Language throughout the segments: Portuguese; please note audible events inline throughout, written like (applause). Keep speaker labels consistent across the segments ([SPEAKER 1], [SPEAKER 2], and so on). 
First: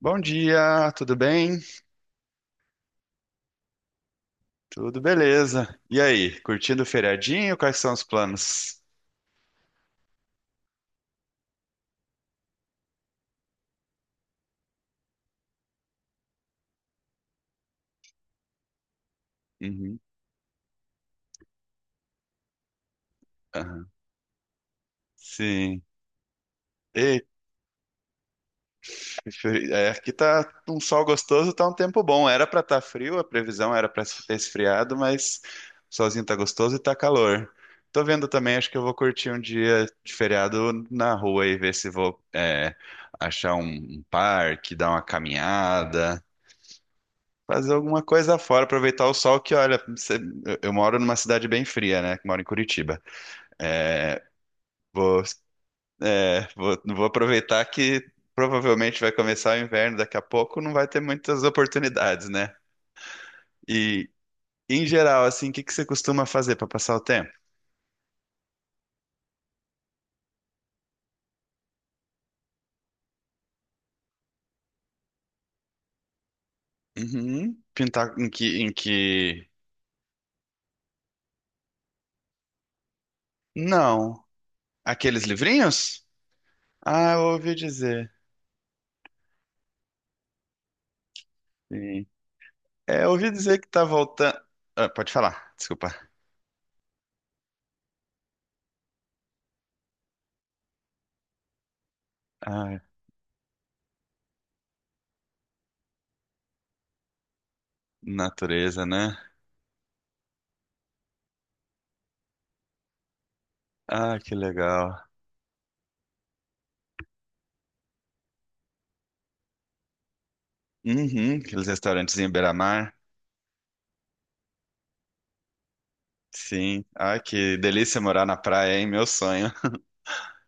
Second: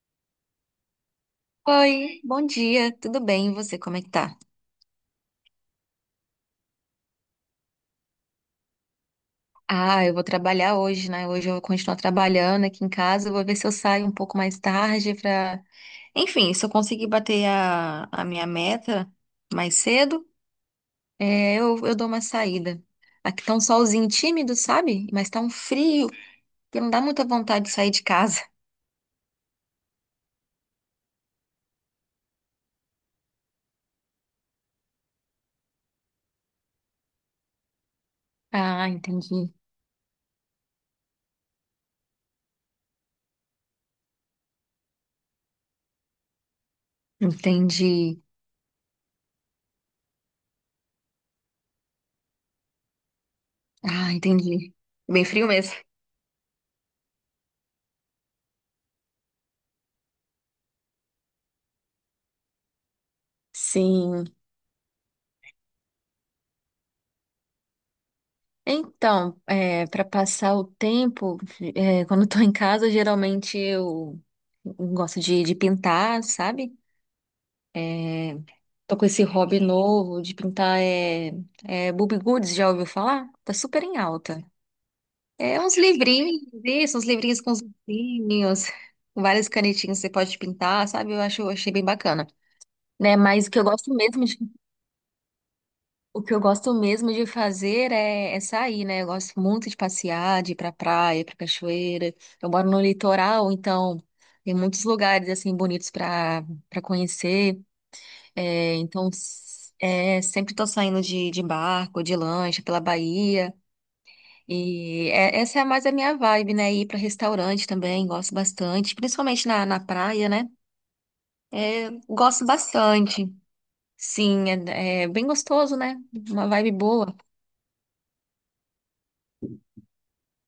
[SPEAKER 1] Bom dia, tudo bem?
[SPEAKER 2] Oi, bom dia, tudo bem? E você, como é que tá?
[SPEAKER 1] Tudo beleza. E aí, curtindo o feriadinho? Quais são os planos?
[SPEAKER 2] Ah, eu vou trabalhar hoje, né? Hoje eu vou continuar trabalhando aqui em casa, eu vou ver se eu saio um pouco mais tarde pra... Enfim, se eu conseguir bater a minha meta mais
[SPEAKER 1] Uhum,
[SPEAKER 2] cedo, eu dou uma saída. Aqui tá um
[SPEAKER 1] aham.
[SPEAKER 2] solzinho tímido, sabe? Mas tá um
[SPEAKER 1] Sim.
[SPEAKER 2] frio, que não dá muita
[SPEAKER 1] Eita,
[SPEAKER 2] vontade de sair de casa. (laughs)
[SPEAKER 1] aqui tá um sol gostoso, tá um tempo bom. Era pra estar frio, a previsão era pra ter esfriado, mas o solzinho tá gostoso e tá calor. Tô vendo também, acho que eu
[SPEAKER 2] Ah,
[SPEAKER 1] vou curtir um
[SPEAKER 2] entendi.
[SPEAKER 1] dia de feriado na rua e ver se vou achar um parque, dar uma caminhada. Fazer alguma
[SPEAKER 2] Entendi.
[SPEAKER 1] coisa fora, aproveitar o sol que, olha, eu moro numa cidade bem fria, né? Que moro em Curitiba.
[SPEAKER 2] Ah,
[SPEAKER 1] É,
[SPEAKER 2] entendi.
[SPEAKER 1] vou,
[SPEAKER 2] Bem frio mesmo.
[SPEAKER 1] vou aproveitar que provavelmente vai começar o inverno daqui a pouco, não vai ter muitas oportunidades, né? E,
[SPEAKER 2] Sim.
[SPEAKER 1] em geral, assim, o que que você costuma fazer para passar o tempo?
[SPEAKER 2] Então, para passar o tempo, quando estou em casa, geralmente eu gosto de pintar, sabe?
[SPEAKER 1] Uhum. Pintar em
[SPEAKER 2] É,
[SPEAKER 1] que, em
[SPEAKER 2] Tô com esse
[SPEAKER 1] que...
[SPEAKER 2] hobby novo de pintar, Bobbie Goods, já ouviu falar? Tá super em
[SPEAKER 1] Não.
[SPEAKER 2] alta.
[SPEAKER 1] Aqueles
[SPEAKER 2] É uns
[SPEAKER 1] livrinhos?
[SPEAKER 2] livrinhos, isso, uns
[SPEAKER 1] Ah, eu
[SPEAKER 2] livrinhos com
[SPEAKER 1] ouvi
[SPEAKER 2] os
[SPEAKER 1] dizer.
[SPEAKER 2] ursinhos, com várias canetinhas que você pode pintar, sabe? Eu achei bem
[SPEAKER 1] Sim.
[SPEAKER 2] bacana.
[SPEAKER 1] É, eu
[SPEAKER 2] Né?
[SPEAKER 1] ouvi dizer que tá voltando... Ah, pode falar, desculpa.
[SPEAKER 2] O que eu gosto mesmo de fazer é, é sair, né? Eu gosto muito de passear, de ir pra praia, pra cachoeira. Eu moro
[SPEAKER 1] Ah,
[SPEAKER 2] no litoral, então tem muitos lugares assim bonitos pra para conhecer.
[SPEAKER 1] natureza, né?
[SPEAKER 2] Sempre tô saindo de barco, de lancha pela Bahia.
[SPEAKER 1] Ah, que legal.
[SPEAKER 2] Essa é mais a minha vibe, né? Ir pra restaurante também, gosto bastante, principalmente na praia, né?
[SPEAKER 1] Uhum, aqueles
[SPEAKER 2] É,
[SPEAKER 1] restaurantes em
[SPEAKER 2] gosto
[SPEAKER 1] beira-mar.
[SPEAKER 2] bastante. Sim, é, é bem gostoso, né? Uma vibe
[SPEAKER 1] Sim.
[SPEAKER 2] boa.
[SPEAKER 1] Ah, que delícia morar na praia, hein? Meu sonho.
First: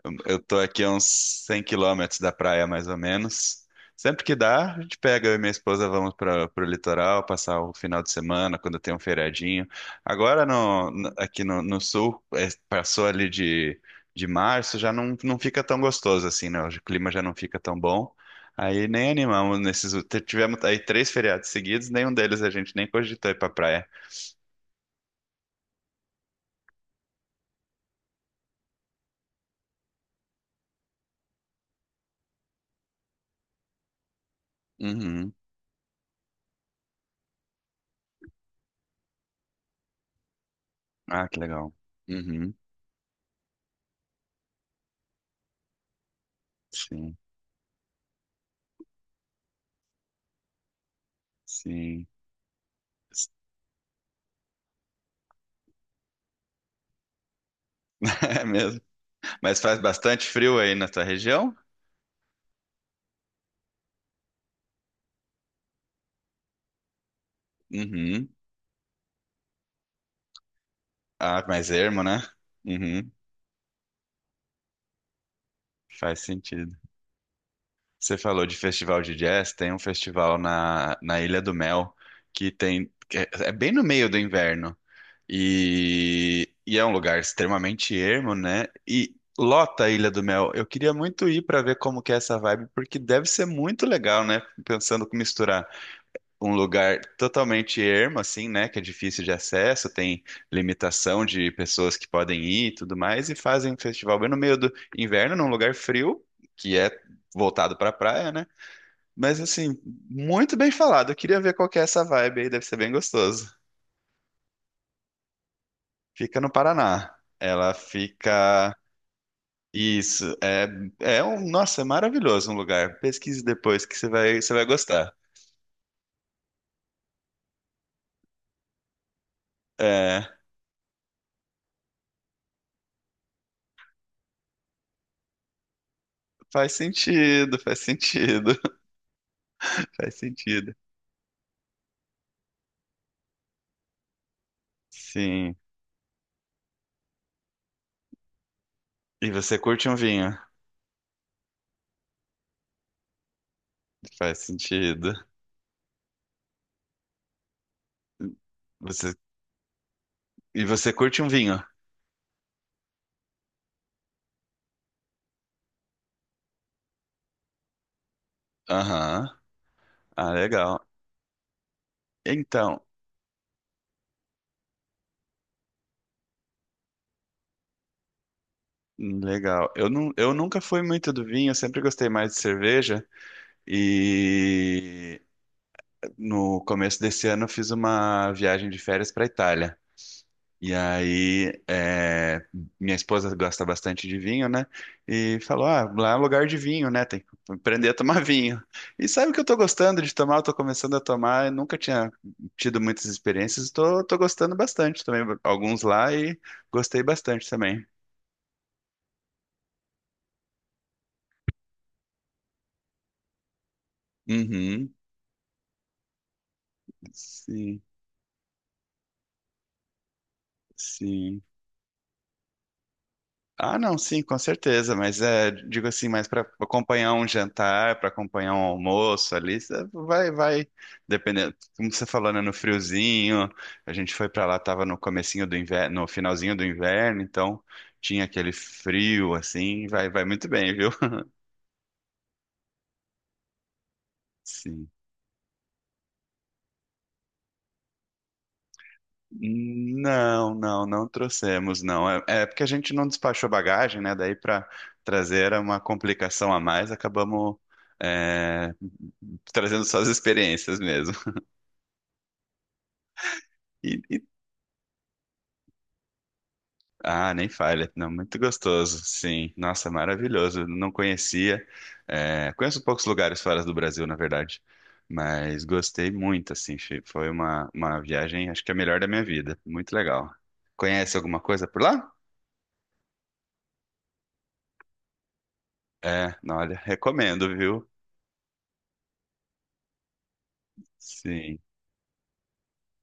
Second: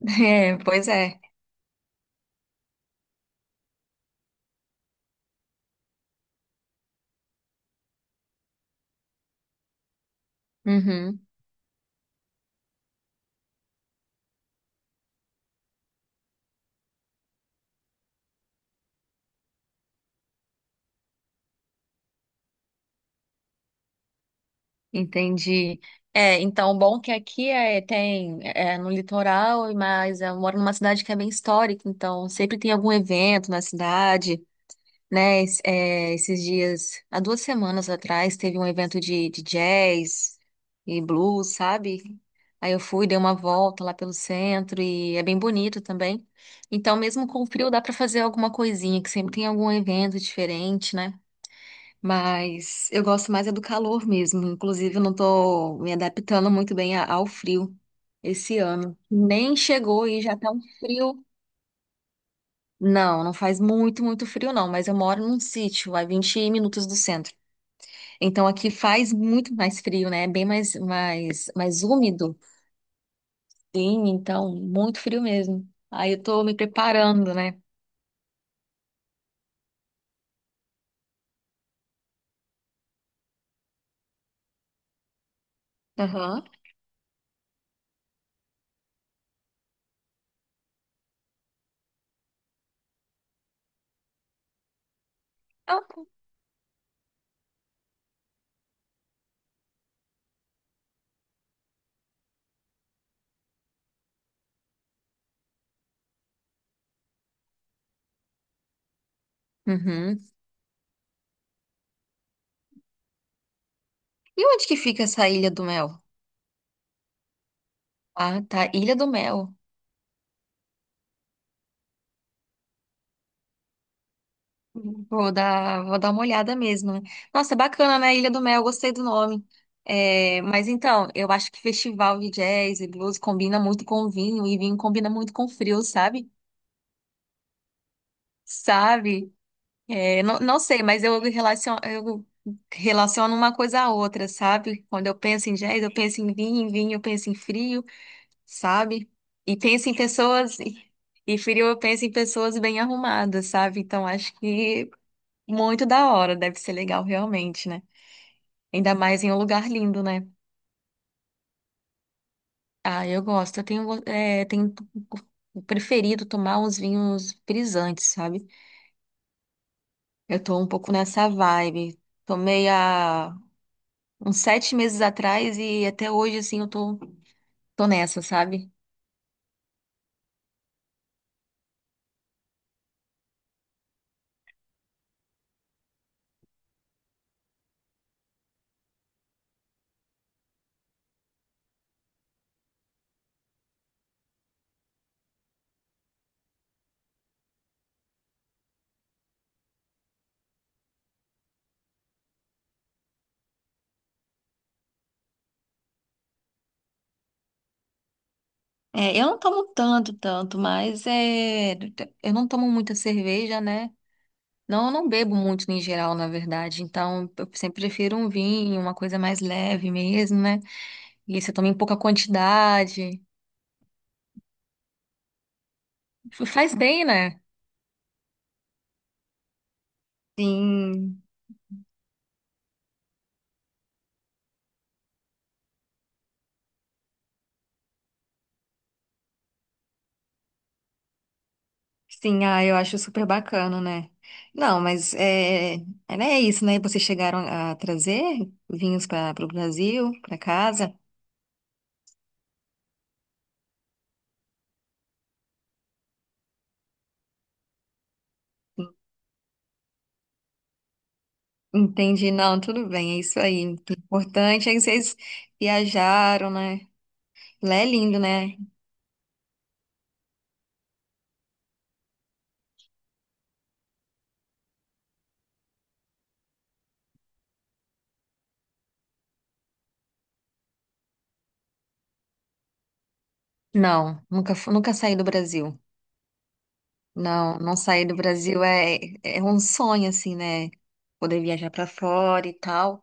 [SPEAKER 2] (laughs)
[SPEAKER 1] Eu
[SPEAKER 2] É,
[SPEAKER 1] tô aqui
[SPEAKER 2] pois
[SPEAKER 1] a
[SPEAKER 2] é.
[SPEAKER 1] uns 100 quilômetros da praia, mais ou menos. Sempre que dá, a gente pega, eu e minha esposa vamos para o litoral, passar o final de semana, quando tem um feriadinho. Agora,
[SPEAKER 2] Uhum,
[SPEAKER 1] aqui no sul, passou ali de março, já não fica tão gostoso assim, né? O clima já não fica tão bom. Aí nem animamos nesses... Tivemos aí três feriados seguidos, nenhum deles a gente nem cogitou ir pra praia.
[SPEAKER 2] entendi. É, então, o bom que aqui é, tem, no litoral, mas eu moro numa cidade que é bem histórica, então sempre tem algum evento na cidade,
[SPEAKER 1] Uhum.
[SPEAKER 2] né? Esses dias, há 2 semanas atrás, teve um evento de jazz e
[SPEAKER 1] Ah, que
[SPEAKER 2] blues,
[SPEAKER 1] legal.
[SPEAKER 2] sabe?
[SPEAKER 1] Uhum.
[SPEAKER 2] Aí eu fui, dei uma volta lá pelo centro e é bem bonito também. Então,
[SPEAKER 1] Sim,
[SPEAKER 2] mesmo com o frio, dá pra fazer alguma coisinha, que sempre tem algum evento diferente, né?
[SPEAKER 1] sim.
[SPEAKER 2] Mas eu gosto mais é do calor mesmo. Inclusive, eu não tô me adaptando muito bem ao frio
[SPEAKER 1] (laughs) É
[SPEAKER 2] esse
[SPEAKER 1] mesmo.
[SPEAKER 2] ano. Nem
[SPEAKER 1] Mas faz
[SPEAKER 2] chegou e
[SPEAKER 1] bastante
[SPEAKER 2] já tá
[SPEAKER 1] frio
[SPEAKER 2] um
[SPEAKER 1] aí na tua
[SPEAKER 2] frio.
[SPEAKER 1] região?
[SPEAKER 2] Não, não faz muito frio, não. Mas eu moro num sítio, a 20 minutos do centro.
[SPEAKER 1] Uhum.
[SPEAKER 2] Então aqui faz muito mais frio, né? É bem mais,
[SPEAKER 1] Ah, mais
[SPEAKER 2] mais
[SPEAKER 1] ermo, né?
[SPEAKER 2] úmido.
[SPEAKER 1] Uhum.
[SPEAKER 2] Sim, então, muito frio mesmo. Aí
[SPEAKER 1] Faz
[SPEAKER 2] eu tô me
[SPEAKER 1] sentido.
[SPEAKER 2] preparando, né?
[SPEAKER 1] Você falou de festival de jazz, tem um festival na Ilha do Mel que tem que é bem no meio do inverno
[SPEAKER 2] Aham.
[SPEAKER 1] e é um lugar extremamente ermo, né? E lota a Ilha do Mel. Eu queria muito ir para ver como que é essa vibe, porque deve ser muito legal, né? Pensando com misturar
[SPEAKER 2] Ah, tá.
[SPEAKER 1] um lugar totalmente ermo, assim, né? Que é difícil de acesso, tem limitação de pessoas que podem ir e tudo mais, e fazem um festival bem no meio do inverno, num lugar frio, que é voltado pra praia, né? Mas, assim,
[SPEAKER 2] Uhum.
[SPEAKER 1] muito bem falado. Eu queria ver qual que é essa vibe aí, deve ser bem gostoso.
[SPEAKER 2] E onde que fica essa Ilha do Mel?
[SPEAKER 1] Fica no Paraná. Ela
[SPEAKER 2] Ah, tá.
[SPEAKER 1] fica.
[SPEAKER 2] Ilha do Mel.
[SPEAKER 1] Isso, é, um, nossa, é maravilhoso um lugar. Pesquise depois que você vai gostar.
[SPEAKER 2] Vou dar uma olhada mesmo, né? Nossa, bacana, né? Ilha do Mel, gostei do nome.
[SPEAKER 1] É,
[SPEAKER 2] É, mas então, eu acho que festival de jazz e blues combina muito com vinho, e vinho combina muito com frio, sabe?
[SPEAKER 1] faz sentido,
[SPEAKER 2] Sabe?
[SPEAKER 1] (laughs) faz
[SPEAKER 2] É, não, não
[SPEAKER 1] sentido.
[SPEAKER 2] sei, mas eu relaciono uma coisa à outra, sabe? Quando eu penso em
[SPEAKER 1] Sim.
[SPEAKER 2] jazz, eu penso em vinho eu penso em frio, sabe?
[SPEAKER 1] E
[SPEAKER 2] E
[SPEAKER 1] você curte
[SPEAKER 2] penso em
[SPEAKER 1] um vinho?
[SPEAKER 2] pessoas, e frio eu penso em pessoas bem arrumadas, sabe? Então, acho
[SPEAKER 1] Faz
[SPEAKER 2] que.
[SPEAKER 1] sentido.
[SPEAKER 2] Muito da hora, deve ser legal realmente, né? Ainda
[SPEAKER 1] Você...
[SPEAKER 2] mais em um lugar lindo, né?
[SPEAKER 1] E você curte um vinho?
[SPEAKER 2] Ah, eu gosto. Eu tenho, go- eh, tenho preferido tomar uns vinhos frisantes, sabe?
[SPEAKER 1] Aham. Ah,
[SPEAKER 2] Eu tô um
[SPEAKER 1] legal.
[SPEAKER 2] pouco nessa vibe. Tomei
[SPEAKER 1] Então,
[SPEAKER 2] há uns 7 meses atrás e até hoje, assim, tô nessa, sabe?
[SPEAKER 1] legal. Não, eu nunca fui muito do vinho, eu sempre gostei mais de cerveja. E no começo desse ano eu fiz uma viagem de férias para Itália. E aí, minha esposa gosta bastante de vinho, né? E falou: ah, lá é um lugar de vinho, né? Tem que aprender a tomar vinho. E sabe o que eu tô gostando de tomar? Eu tô começando a tomar, eu nunca tinha tido muitas experiências, tô gostando bastante. Tomei alguns lá e gostei bastante também.
[SPEAKER 2] É, eu não tomo tanto, tanto, mas é, eu não tomo muita cerveja, né? Não, eu
[SPEAKER 1] Uhum,
[SPEAKER 2] não bebo muito em geral, na verdade. Então, eu sempre
[SPEAKER 1] sim,
[SPEAKER 2] prefiro um vinho, uma coisa mais leve mesmo, né? E
[SPEAKER 1] sim.
[SPEAKER 2] você toma em pouca quantidade.
[SPEAKER 1] Ah, não, sim, com certeza, mas é, digo assim, mas para
[SPEAKER 2] Faz bem,
[SPEAKER 1] acompanhar um
[SPEAKER 2] né?
[SPEAKER 1] jantar, para acompanhar um almoço ali, cê vai,
[SPEAKER 2] Sim,
[SPEAKER 1] dependendo, como você falou, né, no friozinho, a gente foi para lá, tava no comecinho do inverno, no finalzinho do inverno, então tinha aquele frio, assim, vai muito bem, viu? (laughs)
[SPEAKER 2] sim, ah, eu acho super bacana, né? Não,
[SPEAKER 1] Sim.
[SPEAKER 2] mas eh, é, né, é isso, né? Vocês chegaram a trazer vinhos para o Brasil, para
[SPEAKER 1] Não, não,
[SPEAKER 2] casa.
[SPEAKER 1] não trouxemos, não. É porque a gente não despachou bagagem, né? Daí para trazer era uma complicação a mais, acabamos é, trazendo só as experiências mesmo.
[SPEAKER 2] Entendi, não, tudo bem, é isso aí. O
[SPEAKER 1] E- e-
[SPEAKER 2] importante é que vocês viajaram, né?
[SPEAKER 1] ah, nem
[SPEAKER 2] Lá é
[SPEAKER 1] falha, não,
[SPEAKER 2] lindo,
[SPEAKER 1] muito
[SPEAKER 2] né?
[SPEAKER 1] gostoso, sim. Nossa, maravilhoso. Não conhecia. É, conheço poucos lugares fora do Brasil, na verdade, mas gostei muito, assim. Foi uma, viagem, acho que a melhor da minha vida. Muito legal. Conhece alguma coisa por lá?
[SPEAKER 2] Não, nunca saí do Brasil.
[SPEAKER 1] É, não, olha, recomendo,
[SPEAKER 2] Não, não
[SPEAKER 1] viu?
[SPEAKER 2] sair do Brasil é, é um sonho, assim, né? Poder
[SPEAKER 1] Sim.
[SPEAKER 2] viajar para fora e tal.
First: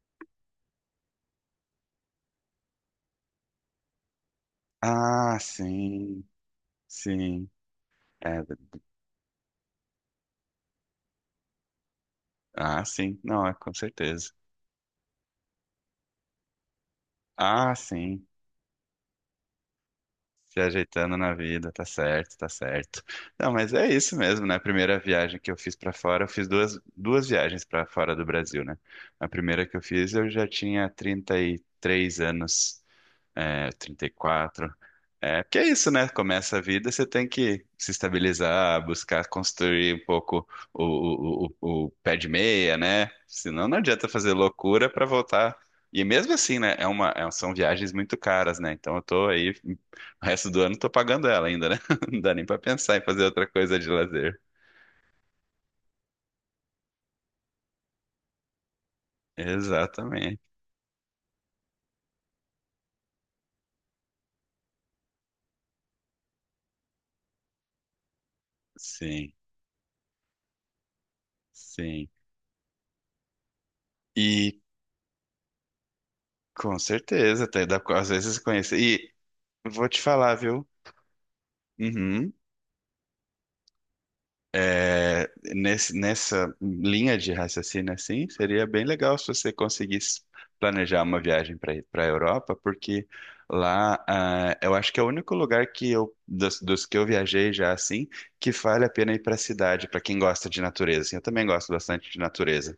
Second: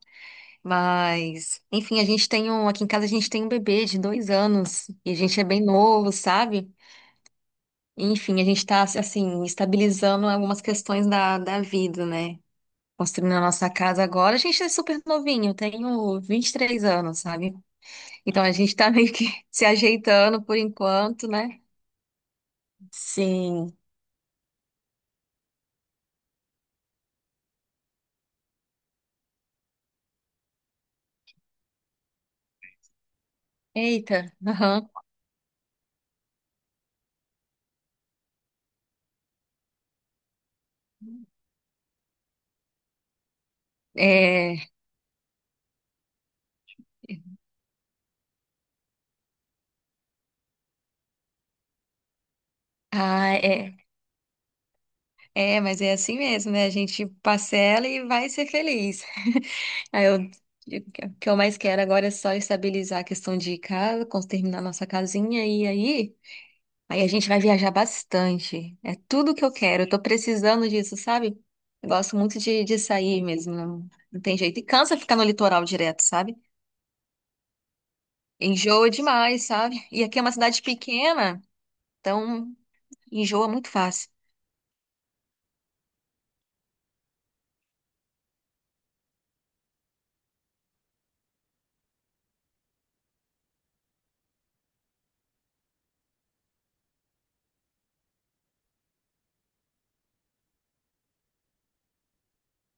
[SPEAKER 2] Mas, enfim, a gente tem um, aqui em casa a gente tem um bebê de 2 anos e a
[SPEAKER 1] Ah,
[SPEAKER 2] gente é bem novo,
[SPEAKER 1] sim.
[SPEAKER 2] sabe?
[SPEAKER 1] Sim.
[SPEAKER 2] Enfim,
[SPEAKER 1] É,
[SPEAKER 2] a gente tá, assim, estabilizando algumas questões da vida, né?
[SPEAKER 1] ah, sim.
[SPEAKER 2] Construindo a
[SPEAKER 1] Não, é
[SPEAKER 2] nossa
[SPEAKER 1] com
[SPEAKER 2] casa
[SPEAKER 1] certeza.
[SPEAKER 2] agora. A gente é super novinho, eu tenho 23 anos, sabe?
[SPEAKER 1] Ah, sim.
[SPEAKER 2] Então a gente tá meio que (laughs) se ajeitando por
[SPEAKER 1] Se ajeitando
[SPEAKER 2] enquanto,
[SPEAKER 1] na
[SPEAKER 2] né?
[SPEAKER 1] vida, tá certo, tá certo. Não, mas
[SPEAKER 2] Sim.
[SPEAKER 1] é isso mesmo, né? A primeira viagem que eu fiz pra fora, eu fiz duas viagens pra fora do Brasil, né? A primeira que eu fiz, eu já tinha 33 anos. Trinta e
[SPEAKER 2] Eita,
[SPEAKER 1] quatro,
[SPEAKER 2] aham.
[SPEAKER 1] É, porque é isso, né? Começa a vida, você tem que se estabilizar, buscar construir um pouco o pé de meia, né? Senão não adianta fazer
[SPEAKER 2] É,
[SPEAKER 1] loucura para voltar. E mesmo assim, né? São viagens muito caras, né? Então eu tô aí, o resto do ano eu tô pagando ela ainda, né? (laughs) Não dá nem para pensar em fazer
[SPEAKER 2] ah,
[SPEAKER 1] outra
[SPEAKER 2] é.
[SPEAKER 1] coisa de lazer.
[SPEAKER 2] É, mas é assim mesmo, né? A gente parcela e vai ser feliz. (laughs) Aí eu,
[SPEAKER 1] Exatamente.
[SPEAKER 2] o que eu mais quero agora é só estabilizar a questão de casa, terminar nossa casinha e aí a gente vai viajar bastante. É
[SPEAKER 1] Sim,
[SPEAKER 2] tudo que eu quero. Eu tô precisando disso, sabe? Eu
[SPEAKER 1] sim.
[SPEAKER 2] gosto muito de sair mesmo, não tem jeito.
[SPEAKER 1] E
[SPEAKER 2] E cansa ficar no litoral direto, sabe?
[SPEAKER 1] com certeza, até dá, às vezes conhecer.
[SPEAKER 2] Enjoa
[SPEAKER 1] E
[SPEAKER 2] demais, sabe?
[SPEAKER 1] vou te
[SPEAKER 2] E aqui é uma
[SPEAKER 1] falar,
[SPEAKER 2] cidade
[SPEAKER 1] viu?
[SPEAKER 2] pequena,
[SPEAKER 1] Uhum.
[SPEAKER 2] então enjoa muito fácil.
[SPEAKER 1] É, nessa linha de raciocínio, assim, seria bem legal se você conseguisse planejar uma viagem para a Europa, porque lá, ah, eu acho que é o único lugar que eu, dos que eu viajei já, assim, que vale a pena ir para a cidade, para quem gosta de natureza. Assim, eu também gosto bastante de natureza.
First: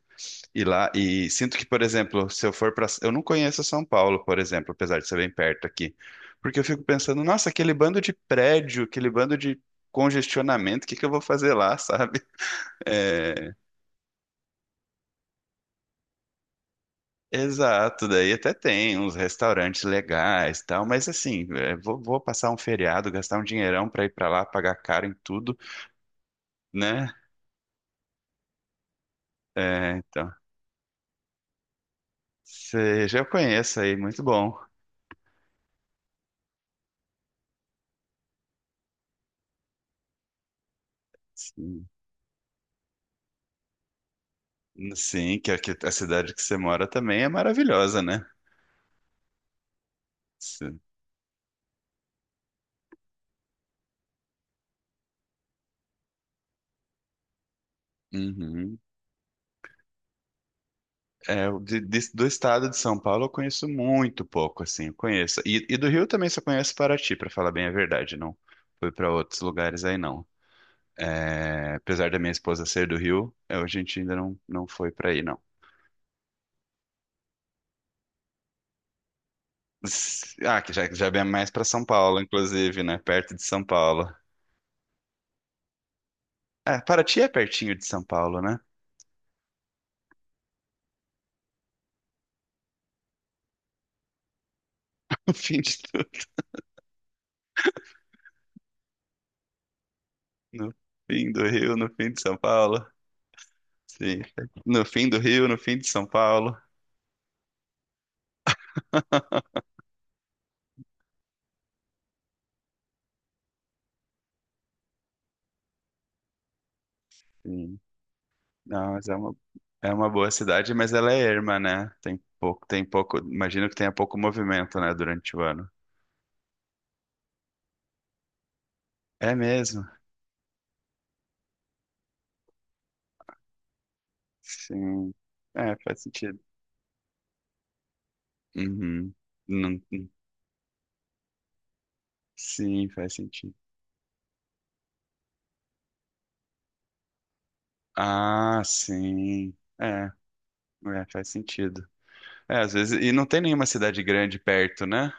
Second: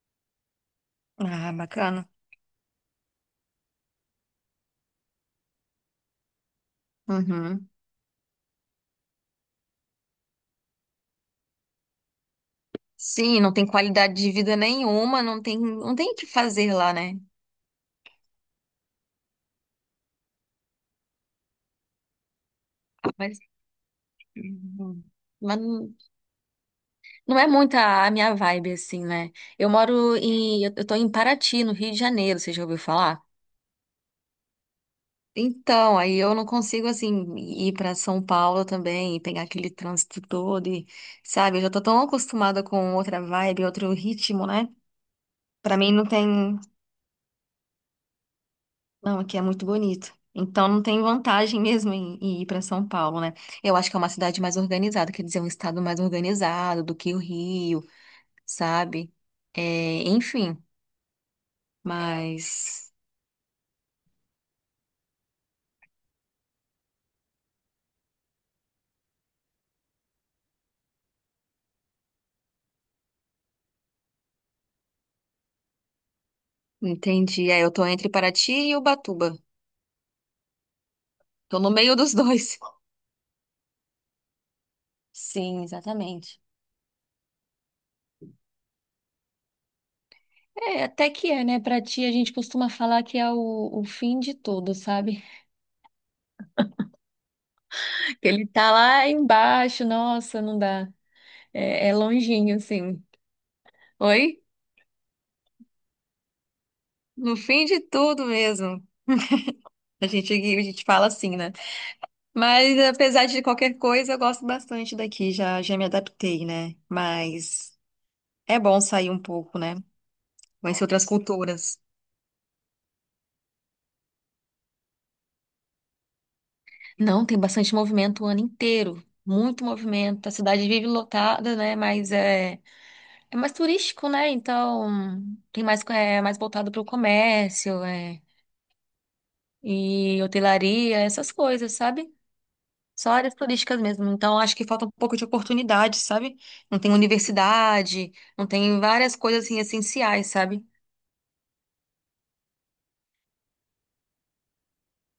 [SPEAKER 1] E lá, e
[SPEAKER 2] Ah,
[SPEAKER 1] sinto que, por
[SPEAKER 2] bacana.
[SPEAKER 1] exemplo, se eu for para, eu não conheço São Paulo, por exemplo, apesar de ser bem perto aqui, porque eu fico pensando, nossa,
[SPEAKER 2] Uhum.
[SPEAKER 1] aquele bando de prédio, aquele bando de congestionamento, o que que eu vou fazer lá, sabe? (laughs)
[SPEAKER 2] Sim, não
[SPEAKER 1] É,
[SPEAKER 2] tem qualidade de vida nenhuma, não tem, não tem o que fazer lá, né?
[SPEAKER 1] exato, daí até tem uns restaurantes legais, e tal, mas assim, vou passar um feriado,
[SPEAKER 2] Mas,
[SPEAKER 1] gastar um dinheirão para ir para lá, pagar
[SPEAKER 2] hum,
[SPEAKER 1] caro em tudo,
[SPEAKER 2] mas
[SPEAKER 1] né?
[SPEAKER 2] não é muito a minha vibe, assim, né? Eu
[SPEAKER 1] É,
[SPEAKER 2] moro
[SPEAKER 1] então,
[SPEAKER 2] em, eu tô em Paraty, no Rio de Janeiro, você já ouviu
[SPEAKER 1] você
[SPEAKER 2] falar?
[SPEAKER 1] já conhece aí, muito bom.
[SPEAKER 2] Então, aí eu não consigo, assim, ir para São Paulo também e pegar aquele trânsito todo e, sabe, eu já tô
[SPEAKER 1] Sim,
[SPEAKER 2] tão acostumada com outra vibe, outro ritmo, né?
[SPEAKER 1] sim, que
[SPEAKER 2] Pra
[SPEAKER 1] a
[SPEAKER 2] mim não
[SPEAKER 1] cidade que você
[SPEAKER 2] tem.
[SPEAKER 1] mora também é maravilhosa, né?
[SPEAKER 2] Não, aqui é muito bonito. Então
[SPEAKER 1] Sim.
[SPEAKER 2] não tem vantagem mesmo em, em ir para São Paulo, né? Eu acho que é uma cidade mais organizada, quer dizer, um estado mais organizado do que o Rio,
[SPEAKER 1] Uhum.
[SPEAKER 2] sabe? É, enfim,
[SPEAKER 1] É, do estado de
[SPEAKER 2] mas
[SPEAKER 1] São Paulo eu conheço muito pouco, assim, eu conheço. E do Rio também só conheço Paraty, para falar bem a verdade, não fui para outros lugares aí não. É, apesar da minha esposa ser do Rio, a gente ainda não, foi para aí não.
[SPEAKER 2] entendi. É, eu tô entre Paraty e Ubatuba.
[SPEAKER 1] Ah, que já vem mais
[SPEAKER 2] Tô
[SPEAKER 1] para
[SPEAKER 2] no
[SPEAKER 1] São
[SPEAKER 2] meio dos (laughs)
[SPEAKER 1] Paulo,
[SPEAKER 2] dois.
[SPEAKER 1] inclusive, né? Perto de São Paulo.
[SPEAKER 2] Sim, exatamente.
[SPEAKER 1] É, Paraty é pertinho de São Paulo, né?
[SPEAKER 2] É, até que é, né? Pra ti, a gente costuma falar que é o fim de tudo, sabe?
[SPEAKER 1] (laughs) No fim de tudo,
[SPEAKER 2] Que ele tá lá embaixo, nossa, não
[SPEAKER 1] no
[SPEAKER 2] dá.
[SPEAKER 1] fim do Rio, no
[SPEAKER 2] É, é
[SPEAKER 1] fim de São
[SPEAKER 2] longinho,
[SPEAKER 1] Paulo.
[SPEAKER 2] assim.
[SPEAKER 1] Sim,
[SPEAKER 2] Oi?
[SPEAKER 1] no fim do Rio, no fim de São Paulo.
[SPEAKER 2] No fim de tudo mesmo. A gente fala assim, né? Mas apesar de qualquer coisa, eu gosto bastante daqui, já me adaptei, né? Mas é bom
[SPEAKER 1] Não, mas
[SPEAKER 2] sair
[SPEAKER 1] é
[SPEAKER 2] um
[SPEAKER 1] uma,
[SPEAKER 2] pouco, né?
[SPEAKER 1] é uma boa cidade,
[SPEAKER 2] Conhecer
[SPEAKER 1] mas
[SPEAKER 2] outras
[SPEAKER 1] ela é erma,
[SPEAKER 2] culturas.
[SPEAKER 1] né? Imagino que tenha pouco movimento, né, durante o ano.
[SPEAKER 2] Não, tem bastante movimento o ano inteiro.
[SPEAKER 1] É
[SPEAKER 2] Muito
[SPEAKER 1] mesmo?
[SPEAKER 2] movimento. A cidade vive lotada, né? Mas é, é mais turístico, né?
[SPEAKER 1] Sim.
[SPEAKER 2] Então tem
[SPEAKER 1] É,
[SPEAKER 2] mais,
[SPEAKER 1] faz
[SPEAKER 2] é mais
[SPEAKER 1] sentido.
[SPEAKER 2] voltado para o comércio, é,
[SPEAKER 1] Uhum. Não,
[SPEAKER 2] e hotelaria, essas coisas, sabe?
[SPEAKER 1] sim,
[SPEAKER 2] Só
[SPEAKER 1] faz
[SPEAKER 2] áreas
[SPEAKER 1] sentido.
[SPEAKER 2] turísticas mesmo. Então, acho que falta um pouco de oportunidade, sabe? Não tem universidade, não
[SPEAKER 1] Ah,
[SPEAKER 2] tem várias coisas
[SPEAKER 1] sim.
[SPEAKER 2] assim
[SPEAKER 1] É,
[SPEAKER 2] essenciais, sabe?
[SPEAKER 1] é, faz sentido. É, às vezes, e não tem nenhuma cidade grande perto, né?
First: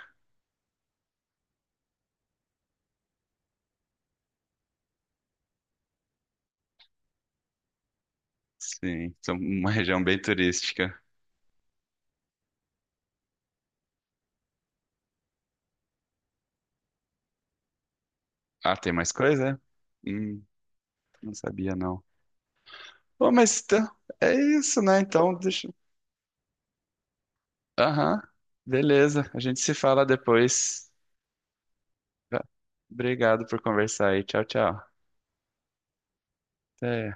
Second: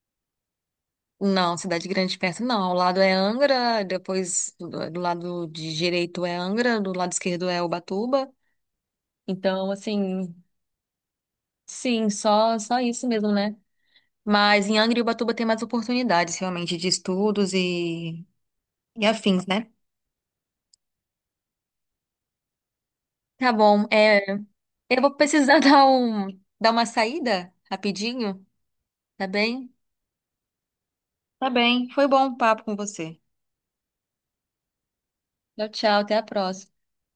[SPEAKER 2] Não, cidade grande perto não. Ao lado é Angra, depois do, do lado de direito é Angra, do lado esquerdo é Ubatuba.
[SPEAKER 1] Sim, são uma
[SPEAKER 2] Então,
[SPEAKER 1] região bem
[SPEAKER 2] assim,
[SPEAKER 1] turística.
[SPEAKER 2] sim, só só isso mesmo, né? Mas em Angra e Ubatuba tem mais oportunidades realmente de estudos
[SPEAKER 1] Ah, tem
[SPEAKER 2] e
[SPEAKER 1] mais
[SPEAKER 2] afins,
[SPEAKER 1] coisa?
[SPEAKER 2] né?
[SPEAKER 1] Hum, não sabia, não. Bom,
[SPEAKER 2] Tá
[SPEAKER 1] mas
[SPEAKER 2] bom.
[SPEAKER 1] então,
[SPEAKER 2] É,
[SPEAKER 1] é isso, né?
[SPEAKER 2] eu vou
[SPEAKER 1] Então.
[SPEAKER 2] precisar (laughs) dar um, dar uma saída
[SPEAKER 1] Aham,
[SPEAKER 2] rapidinho, tá
[SPEAKER 1] beleza. A gente
[SPEAKER 2] bem?
[SPEAKER 1] se fala depois.
[SPEAKER 2] Tá bem, foi bom o
[SPEAKER 1] Tá.
[SPEAKER 2] papo com você.
[SPEAKER 1] Obrigado por conversar aí. Tchau, tchau.
[SPEAKER 2] Tchau, tchau, até a próxima.
[SPEAKER 1] Até.